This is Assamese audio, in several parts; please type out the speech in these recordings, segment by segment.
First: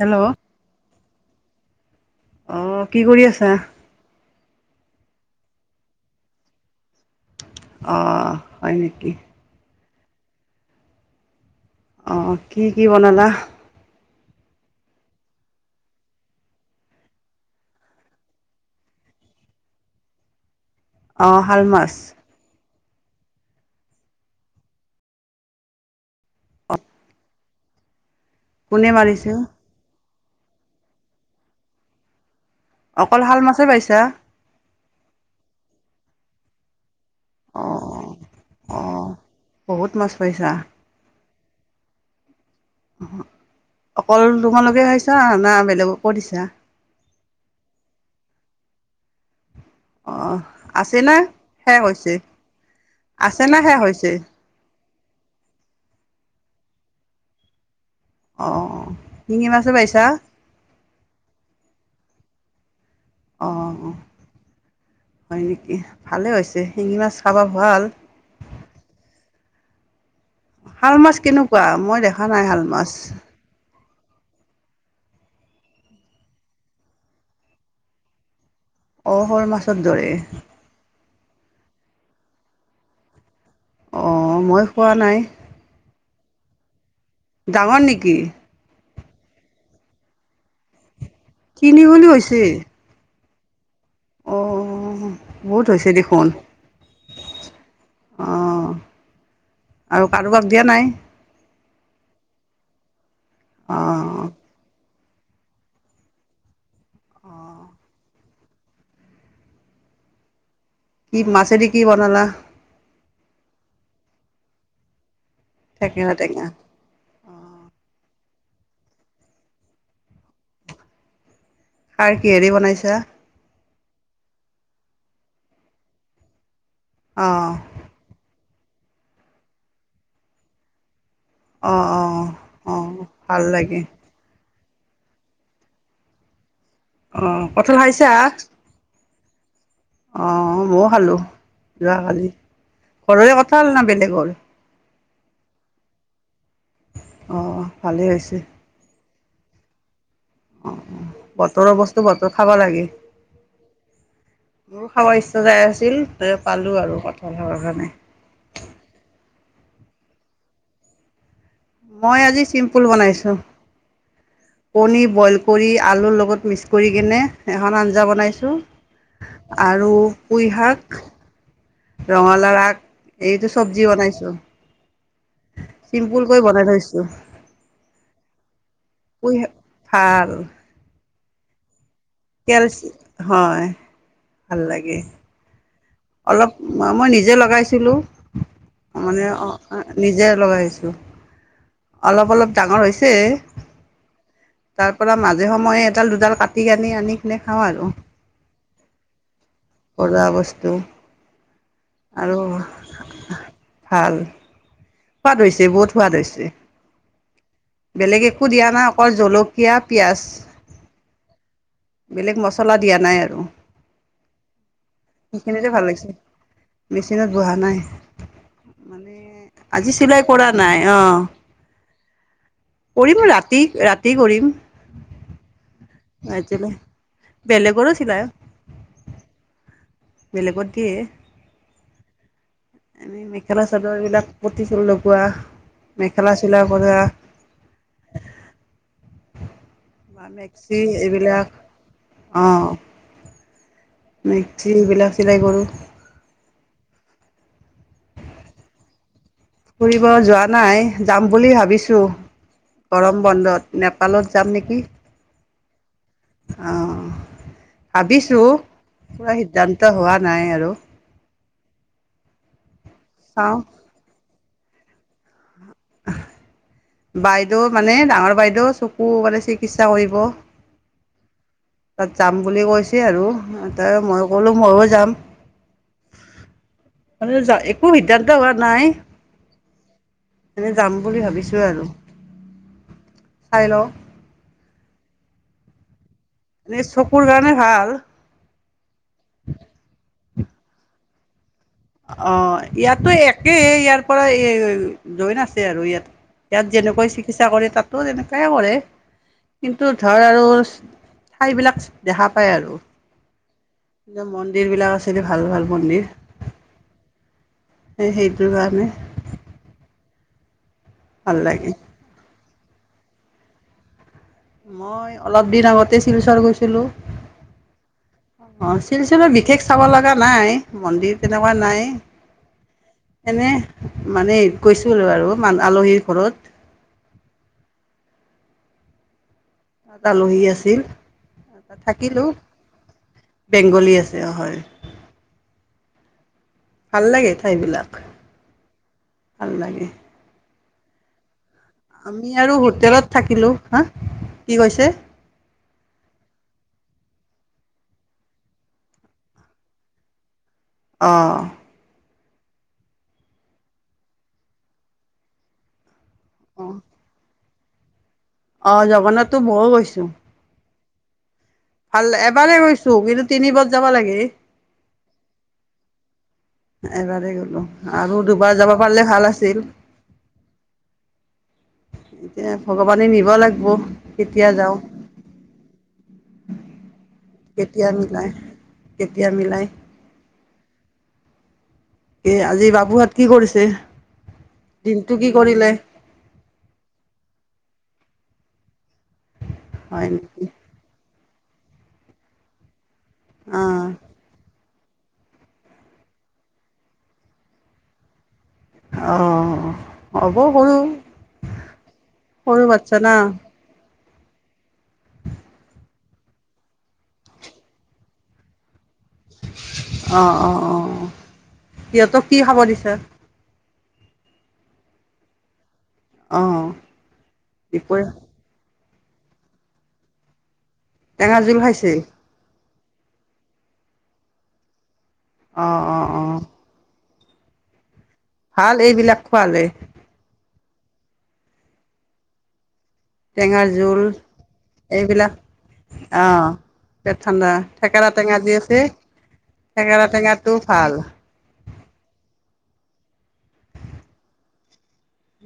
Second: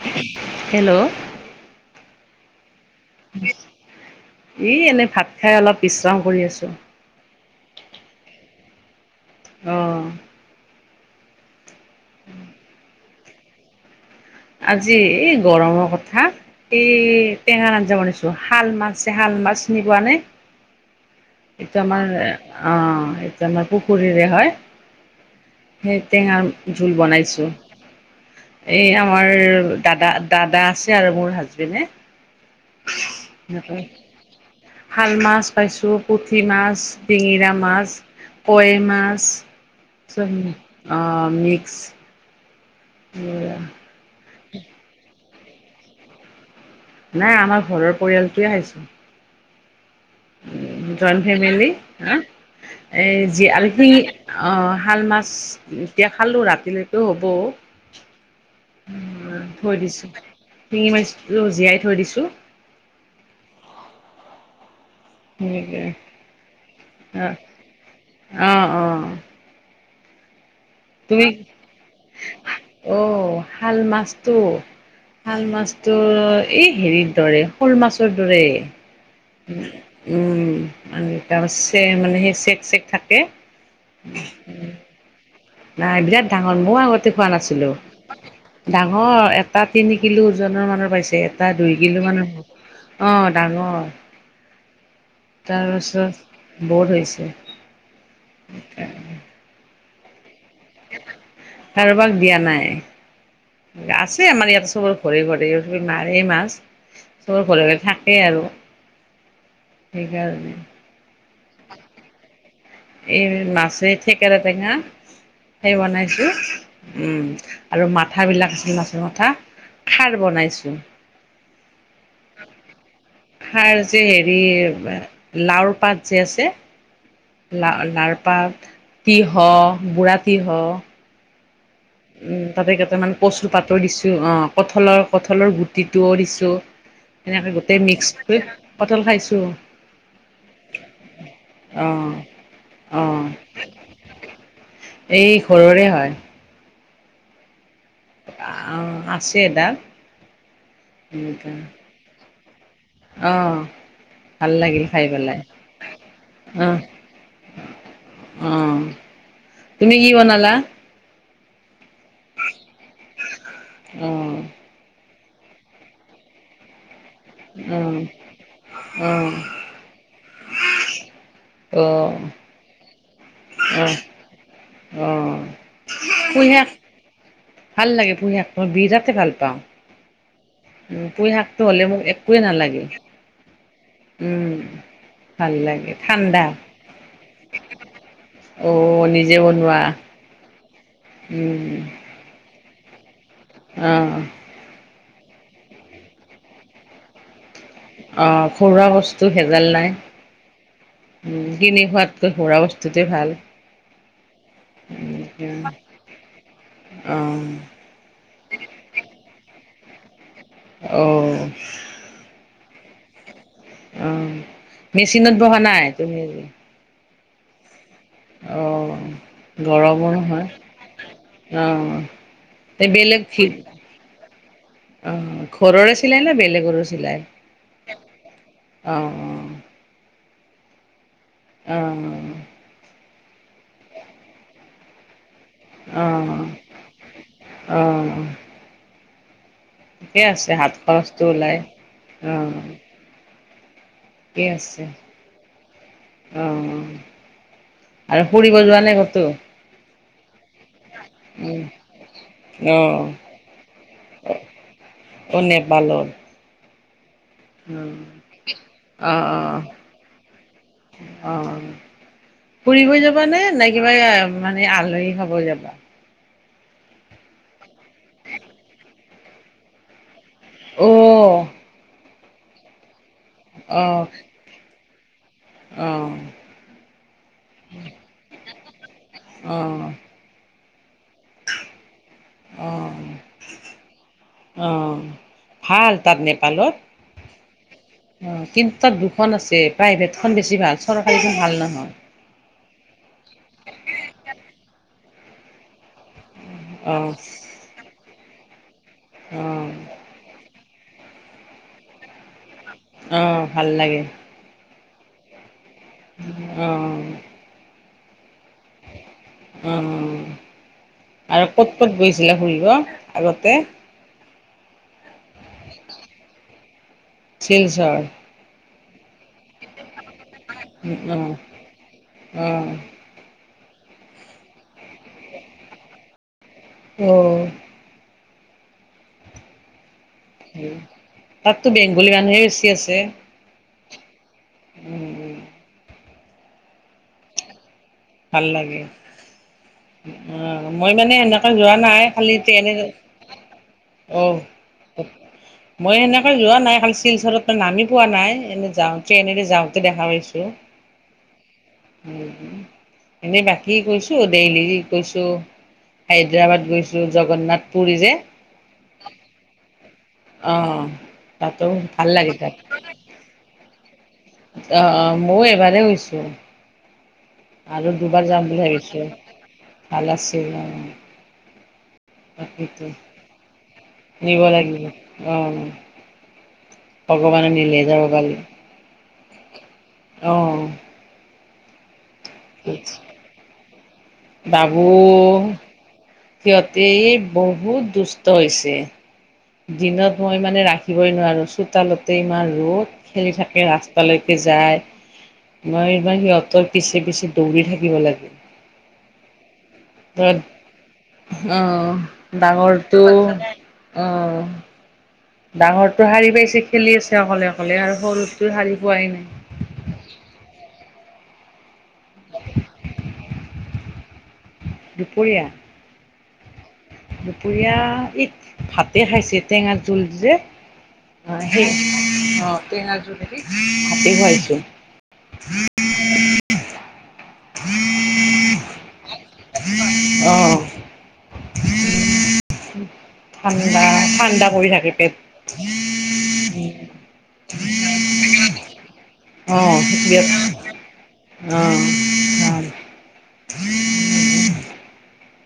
হেল্ল' অ হেল্ল' কি কৰি আছা? ই এনেই ভাত খাই অলপ বিশ্ৰাম কৰি আছোঁ। অ', হয় নেকি? অ'। অ', কি কি বনালা? আজি এই গৰমৰ কথা, এই টেঙা আঞ্জা বনাইছো। শাল মাছ যে শাল মাছ, চিন পোৱা নে? অ', শাল মাছ অ', এইটো আমাৰ পুখুৰীৰে হয়। সেই টেঙাৰ জোল বনাইছোঁ। কোনে এইয়া মাৰিছে? আমাৰ দাদা দাদা আছে আৰু মোৰ হাজবেণ্ডে। অকল শাল মাছেই এনেকৈ পাইছা? শাল মাছ পাইছোঁ, পুঠি মাছ শিঙিৰা মাছ, অ' কৈ অ' মাছ, বহুত মাছ পাইছা। [unintelligible] অ'। মিক্স। অকল তোমালোকে খাইছা না? না বেলেগকো দিছা? নাই, আমাৰ ঘৰৰ পৰিয়ালটোৱে আহিছোঁ। অ' আছে জইন না ফেমেলি শেষ হৈছে? অ', এই জি আছে না আৰু শেষ সি হৈছে? অ', শাল মাছ এতিয়া খালোঁ, ৰাতিলৈকেও হ'ব। অ' উম, শিঙি মাছো থৈ পাইছা? দিছোঁ, শিঙি মাছ [unintelligible] জীয়াই থৈ দিছোঁ। অ', অহ। হয় নেকি, সেনেকে ভালে হৈছে! শিঙি মাছ অ খাব ভাল। অ শাল মাছ তুমি কেনেকুৱা! মই দেখা নাই শাল মাছ। ত' শাল মাছতো এই হেৰিৰ দৰে শ'ল মাছৰ দৰেই। অ', শ'ল মাছৰ দৰে। মানে তাৰ [unintelligible] মানে সেই চেক-চেক থাকে। অ', মই খোৱা নাই। নাই, বিৰাট ডাঙৰ! মইও আগতে খোৱা নাছিলোঁ ডাঙৰ নেকি অ', এটা তিনি কিলো ওজনৰ মানৰ পাইছি এটা দুই তিনি কিলো বুলি মানৰ, হৈছে অ'। ডাঙৰ। অঁ বহুত হৈছে দেখোন তাৰপাছত ব অঁ [unintelligible] আৰু কাক কাৰোবাক দিয়া নাই। আছে অঁ আমাৰ ইয়াত চব। ঘূৰি ঘুৰি [unintelligible] মাৰে মাছ। তোৰ ঘৰে ঘৰে থাকেই আৰু। সেইকাৰণে। কি মাছে দি কি বনালা? এই মাছে, থেকেৰা টেঙা। সেই থেকেৰা বনাইছো। টেঙা উম আৰু মাত মাথাবিলাক আছিল মাছৰ মাথা খাৰ বনাইছো। খাৰ কিহেদি বনাইছা খাৰ যে হেৰি লাউৰ পাত যে আছে। অঁ লা-লাউৰ পাত। তিহ বুঢ়া তিহ অঁ অঁ উম তাতে অঁ কেইটা মানে ভাল কচুৰ লাগে পাতৰ দিছো, অ। কঠলৰ কঠলৰ গুটিটোও দিছো। অঁ সেনেকে কঁঠাল গোটেই মিক্স কৰি পটল খাইছ য অহ ময়ো খালো অ যোৱাকালি অ ঘৰৰে কঁঠাল না বেলেগৰ? এই ঘৰৰে অ। আ আছ টে দা অ বতৰ অৱস্থা বত ত খাব লাগে। অ ভাল লাগিল মোৰ খাই খাব পেলাই ইচ্ছা যাই আছিল তে অ পালো আৰু কঁঠাল খাবৰ কাৰণে। অ তুমি কি বনলা? মই আজি চিম্পুল বনাইছো। অ। কণী বইল কৰি আলুৰ লগত মিক্স কৰি কেনে অ এখন আঞ্জা বনাইছোঁ অ আৰু কুই শাক অ অ ৰঙালাও আগ। এইটো চব্জি বনাইছো। অ [unintelligible] ভাল লাগে পুহেক মই বিৰাটেই ভাল পুই পাওঁ। ভাল পুই শাকটো হ'লে মোক এ কেলচি, হয় উম, ভাল লাগে। ভাল লাগে ঠাণ্ডা। অলপ ম মই নিজে লগাইছিলো, অ' মানে নিজে অ অ বনোৱা। নিজে অল [inaudible] অলপ-অলপ ডাঙৰ হৈছে আহ তাৰ পৰা মাজে সময়ে এডাল-দুডাল কাটি-কানি আনি কিনে খাওঁ আৰু আহ খৰুৱা বস্তু ভেজাল নাই। ঘৰুৱা বস্তু উ কিনি খোৱাতকৈ আৰু সুৰা বস্তুটোৱে ভাল। ভাল সোৱাদ উম, হৈছে, বহুত সোৱাদ হৈছে, অ', বেলেগ একো দিয়া নাই অকল জলক কিয়া, পিঁয়াজ অ'। চলা দিয়া নাই আৰু। অ' মেচিনত বহা নাই, তুমি চিনত বহা নাই। অ'। মানে আজি গৰমো চিলাই নহয়, কৰা নাই অ অ' এই কৰিম বেলেগ হি, ৰাতি ৰাতি কৰিম অ' ঘৰৰে চিলাইনে ৰাতিলৈ বেলেগৰো চিলাই? বেলেগৰো চিলাই অ', অ' বেলেগত দিয়ে। অ, অ, অ। এনে মেখেলা চাদৰ, এইবিলাক পতি ফুল লগোৱা। মেখেলা অ' চিলাই কৰা অ' অ' অ'। ঠিকে বা আছে হাত মেক্সি খৰচটো এইবিলাক ওলাই, অ'। ঠিকে আছে মেক্সিবিলাক চিলাই কৰোঁ। অ আৰু ফুৰিব যোৱা নাই কতো? ফুৰিব যোৱা নাই, যাম বুলি উম, ভাবিছো অ গৰম বন্ধত, নেপালত যাম নেকি। নেপালত অ' অ'। ভাবিছো অ' পুৰা অ' সিদ্ধান্ত হোৱা নাই আৰু অ', অ' ফুৰিবই যাবানে চাওঁ নাই কিবা মান নে আলহী খাব যাবা। বাইদেউ মানে, ডাঙৰ বাইদেউ চকু মানে চিকিৎসা কৰিব। অহ। তাত যাম বুলি কৈছ চে আৰু অ অ তে মইয়ো ক'লো মইয়ো যাম। যাওঁ, একো সিদ্ধান্ত হোৱা নাই। অ [unintelligible] যাম বুলি ভাবিছোঁ আৰু। অ চাই লওঁ। অ ভাল। তাত নেপালত। এনে চকুৰ কাৰণে ভাল অ'। কিন্তু তাত দুখন আছে। প্ৰাইভেট খন বেছি ভাল, চৰকাৰীখন ভাল নহয়। অ', ইয়াতো একে, ইয়াৰ পৰা এ জইন আছে আৰু ইয়াত ইয়াত অ যেনেকৈ চিকিৎসা কৰে তাতো তেনেক প্ৰায় কৰে। অ কিন্তু ধৰ আৰু চ ঠাইবিলাক দেখা পায় আৰু। অ ভাল লাগে মন্দিৰ বিলাক আছ তেনে ভাল-ভাল অ'। হে হেই অ'। ভাল আৰু ক'ত লাগে ক'ত গৈছিলা ফুৰি অ', আগতে‌ মই অলপ দিন আগতে শিলচৰ গৈ ছিলো। শিলচৰ। অ', শিলচৰৰ বিশে শেষ চাব লগা নাই, মন্দিৰ অ', তেনেকুৱা নাই। অ', এনে মানে এ কৈছো আৰু মান-আলহীৰ ঘৰত অ'। তাত আলহী উম, আছিল তাতো তাত বেংগলী থাকিলোঁ মানুহে বেছি আছে। অ', হয়। ভাল লাগে ঠাইবিলাক। ভাল লাগে। ভাল লাগে অ'। মই মানে সেনেক কে যোৱা নাই। আমি খালি আৰু ট্ৰেইনেৰে, হোটেলত থাকিলোঁ হা অ', কি কৈছে মই সেনেকে যোৱা নাই। শিলচৰত নামি পোৱা নাই। এনে যাওঁতে এনেকে যাওঁতে দেখা পাইছো। অহ উমম এনেই বাকী গৈছো দেলি গৈছো হায়দৰাবাদ অঁ গৈছো জগন্নাথ পুৰী জে অ জগন্নাতো মও গছো অহ ভাল এবাৰে গৈছো কিন্তু তিনিবাৰ যাবা লাগে অ অ মই এবাৰ বাৰ গৈছো এবাৰেই গলো আৰু দুবাৰ বুলি যাব ভাবিছোঁ। পাৰিলে ভাল আছিল ভাল আছিল অ', এতিয়া তাকেতো ভগৱানে নিবা লাগব নিব লাগিব অ ভগৱানে নিলে কেতিয়া যাও বাল মিলাই কেতিয়া মিলাই এ আজি বাবুহত কি কৰিছে বাবু দিনটো কি কৰিলে সিহঁতি এ বহুত দুষ্ট হৈছে হয় দিনত মই নেকি মানে ৰাখি ৰই নোৱাৰোঁ চোতালতে ইমান ৰদ খেলি অ থাকে ৰাস্তালেকে যায় মই বা সিহঁতৰ পিছে পিছে দৌৰি থাকিব লাগে অ হ'ব সৰু অ', সৰু ডাঙৰটো বাচ্ছা না অ ডাঙৰটো শাৰী পাইছে খেলি আছে অকলে অকলে আৰু সৰুতো শাৰী পোৱাই নাই অ অ অ সিহঁতক কি খাব দিছে দুপৰীয়া অঁ দুপৰীয়া ইদ ভাত তে খাইছে টেঙাৰ জোল যে টেঙা অ জোল সেই খাইছে অ টেঙাৰ জুলেদি ভাতে খুৱাইছো অহ-অহ-অহ [inaudible] ভাল এইবিলাক খোৱালে অহ টেঙাৰ ঠাণ্ডা জোল ঠাণ্ডা পৰি থাকে পেট এইবিলাক অহ পেট ঠাণ্ডা থেকেৰা টেঙা যে [inaudible] অ-অ-অ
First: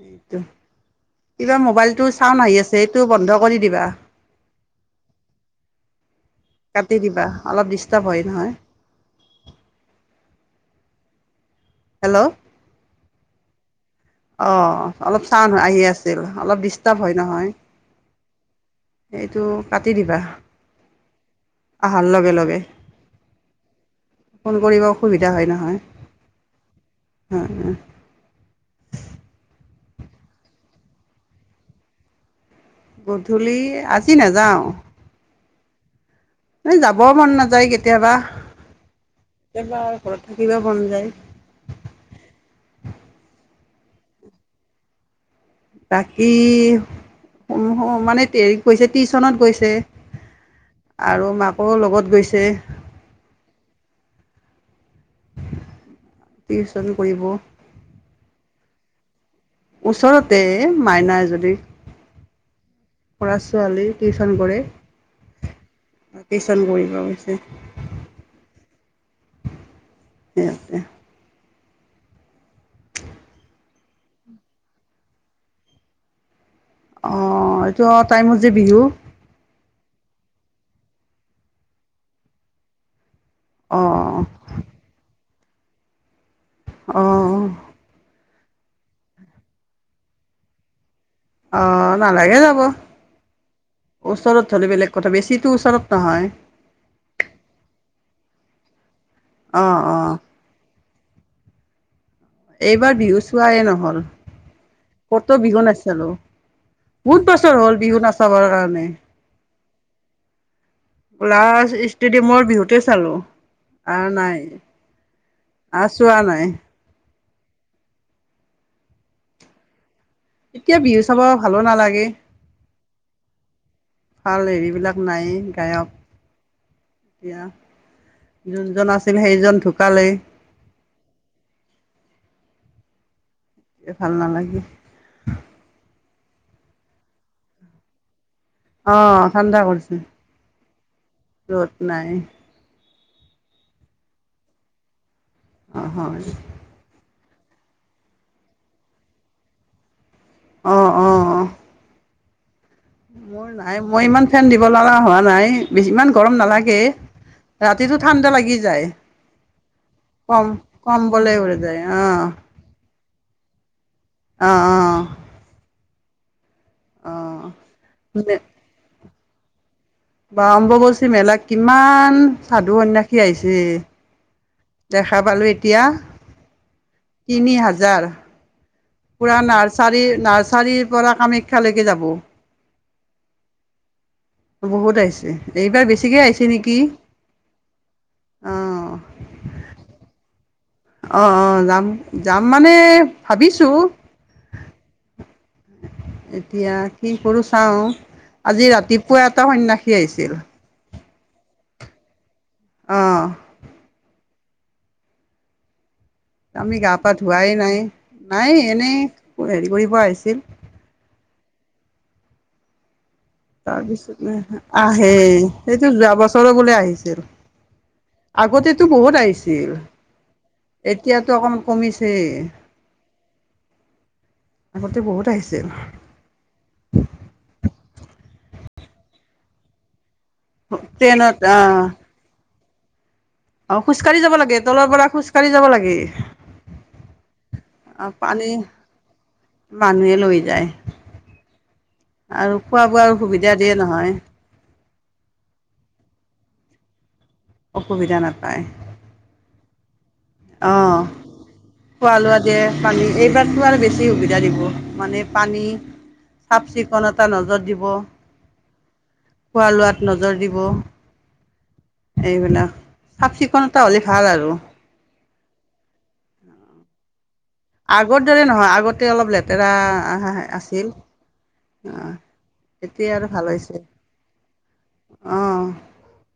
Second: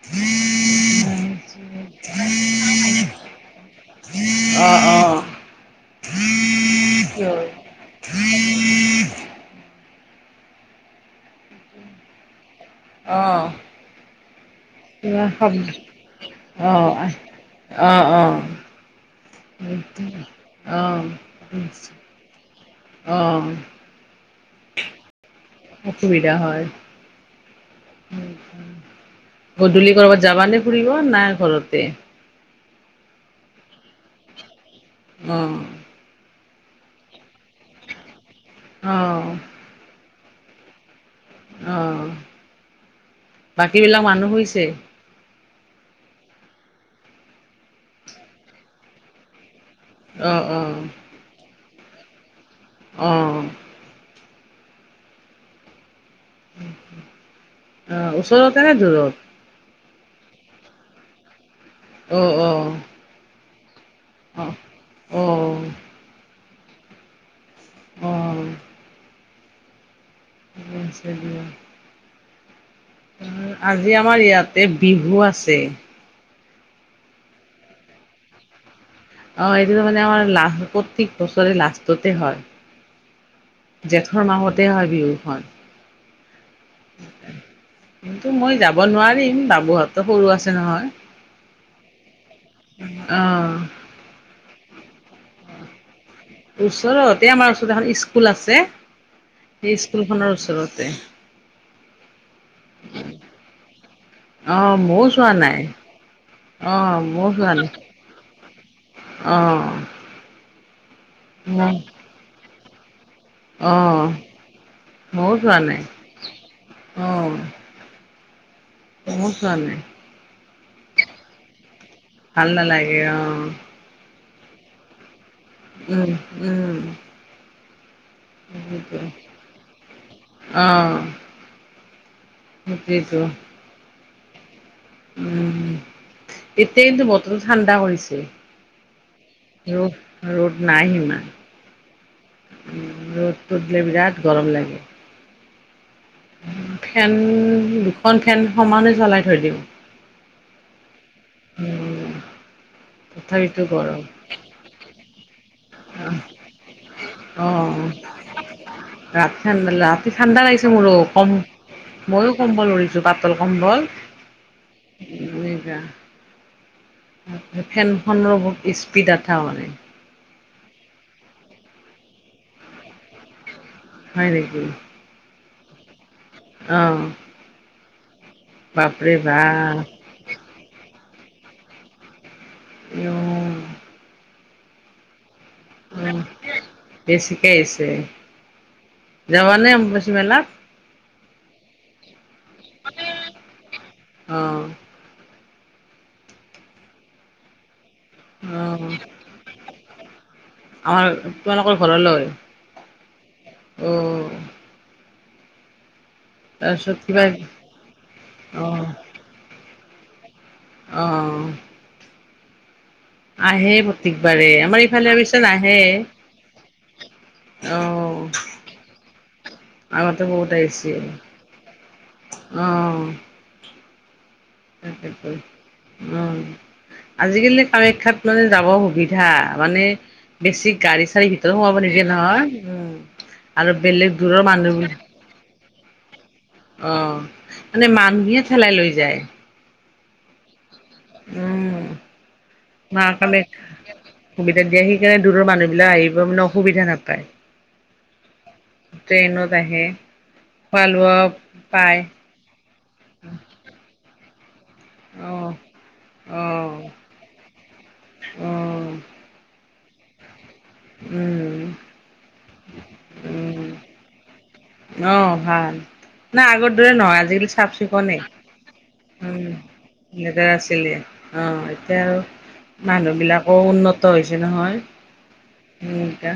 এইটো কিবা মোবাইলটো চাউনড আহি আছে এইটো বন্ধ কৰি দিবা। অঁ-অঁ কাটি দিবা অলপ ডিষ্টাৰ্ব হয় নহয়। হেল্ল' অ অ অলপ কিবা চাউণ্ড শব্দ আহি আছিল অলপ অ ডিষ্টাৰ্ব হয় নহয়। এইটো কাটি দিবা অহাৰ লগে লগে অহ-অহ ফোন কৰিব অসুবিধা হয় নহয় অসুবিধা হয় গধূলি বাৰ জাবানে ফুৰিব না ঘৰতে গধূলি আজি নাযাওঁ। উ ন যাব মন নাযায় কেতিয়াবা অ, কেতিয়াবা আৰু ঘৰত থাকিব মন যায়। অহ বাকী বিলাক মানুহ শুইছে। বাকী মানে হৰি গৈছে টি টিওচনত গৈছে। অহ-অহ। আকৌ লগত গৈছে। অহ টিউচন কৰিব অ উওচৰতেনে দূৰত। ওচৰতে মাইনাই যদি অ-অ লৰা ছোৱালী টিউচন কৰে। অ টিউচন কৰিব গৈছে। অ অ ঠিকে সিহঁতে আছে দিয়া। আজি আমাৰ ইয়াতে বিহু আছে। অ এইটো টাইমত যে বিহু, অহ এইটো ত মানে আমাৰ লাষ্ট প্ৰত্যেক বছৰে লাষ্টতে হয়। অঁ জেঠৰ মাহতে হয় বিহু হয়। আহ কিন্তু মই যাব নোৱাৰিম বাবুহঁতো সৰু আছে নহয়। অ নালাগে যাব অ ওচৰত হ'লে বেলেগ। ক'থা বেছিটো ওচৰত। নহয় ওচৰতে আমাৰ ওচৰত এখন স্কু। স্কুল আছে। অঁ সেই অঁ স্কুলখনৰ ওচৰতে। এইবাৰ বিহু চোৱাই নহ'ল অঁ ময়ো চোৱা কতো নাই বিহু নাচালো অঁ ময়ো বহুত চোৱা বছৰ নাই হ'ল বিহু নাচাবৰ কাৰণে। অঁ লাষ্ট ষ্টেডিয়ামৰ বিহুত। সেইটোৱে চালো। অ ম‌ইও যোৱা নাই আৰু চোৱা নাই অ। ময়ো চোৱা না‌ই। এতিয়া বিহু চাব ভালো নালাগে। ভাল নালাগে অ। ভাল হেৰিবলাক নাই। গায়ক উম উম এতিয়া যোনজন সেইটো আছিল সেইজন ঢুকালেই। তাকেইটো ভাল নালাগে। উম এতিয়া কিন্তু বতৰো ঠাণ্ডা কৰিছে। অহ ৰ'দ ৰ'দ নাই বিমান। ৰ'দ নাই ৰ'দটো দিলে বিৰাট গৰম লাগে। হয় ফেন দুখন ফেন সমানে চলাই থৈ দিওঁ। অঁ অঁ উম, মোৰ তথাপিতো নাই গৰম মই ইমান ফেন দিব লগা হোৱা নাই। ইমান অ', গৰম নালাগে অ', ৰাতিটো ঠাণ্ডা লাগি যায় ৰাতি ঠাণ্ডা ৰাতি ঠাণ্ডা কম লাগিছে মোৰো কম কমবলে উৰি যায় ময়ো কম্বল লৰিছো পাতল কম্বল অ অ' এনেকা অ ফেনখনৰো বহুত স্পী [unintelligible] মানে বাহ অম্বুবাচী মেলাত কিমান সাধু সন্ন্যাসী আহিছে। হয় নেকি। দেখা পালোঁ এতিয়া। অ', তিনি হাজাৰ। বাপৰে পুৰা বাপ নাৰ্চাৰিৰ নাৰচ্ চাৰিৰ পৰা কামাখ্যালৈকে যাব। অহ। বহুত আহিছে। এইবাৰ বেছিকৈ আহিছে নেকি বেছিকে আহিছে অঁ যাবানে অম্বুবাচী মেলাত। অহ অহ যাম। যাম মানে ভাবিছো। অ', এতিয়া কি কৰো চাও। আজি অ', ৰাতিপুৱা এটা সন্যসী। সি আহিছিল। আমাৰ তোমালোকৰ ঘৰলৈ। অঁ অহ। আমি গা তাৰপিছত পা কিবা ধোৱাই নাই, নাই এনেই হেৰি। কৰিব আহিছিল। অহ। তাৰপিছত প্ৰত্যেকবাৰে আমাৰ আহে ইফালে অৱশ্যে নাহে সেইটো যোৱা বছৰ বোলে আহিছিল অ আগতেতো বহুত আহিছিল আগতে বহুত আহিছিল এতিয়াতো অকমান কমিছে। আগতে বহুত আহিছিল অহ আজিকালি কাৰে। শাত মানে যাব সুবিধা মানে। বেছি গাড়ী চাৰী ট্ৰেইনত ভিতৰত সোমাব আহ নিদিয়ে নহয়। অহ। আৰু অ বেলেগ খোজকাঢ়ি যাব দূৰৰ লাগে তলৰ মানুহবোৰ পৰা খোজকাঢ়ি যাব লাগে অহ মানে মানুহে পানী থেলাই লৈ যায়। মানুহে লৈ যায়। উম আৰু খোৱা মা বোৱাৰো সুবিধা কামাখ্যা দিয়ে নহয়। সুবিধা দিয়ে সেইকাৰণে দূৰৰ মানুহবিলক আহিব মানে অসুবিধা নাপায়। অসুবিধা নাপায়। ট্ৰেইনত আহে। খোৱা অক্ষ লোৱা পায় খোৱা লোৱা দিয়ে পানী এইবাৰতো আৰু বেছি সুবিধা। এয়া দিব। মানে পানী অ চাফ অ চিকুণতা নজৰ দিব অ', উম, খোৱা লোৱাত। নজৰ দিব। উম। এইবিলাক চাফ চিকুণতা হ'লে ভাল আৰু। অ' ভাল নাই আগৰ দৰে নহয় আজিকালি চাফ আগৰ চিকুণেই দৰে নহয় আগতে অলপ লেতেৰা লেতেৰা আছিল আছিলে অঁ এতিয়া আৰু এতিয়া আৰু ভাল মানুহবিলাকো হৈছে উন্নত হৈছে নহয় অঁ এয়া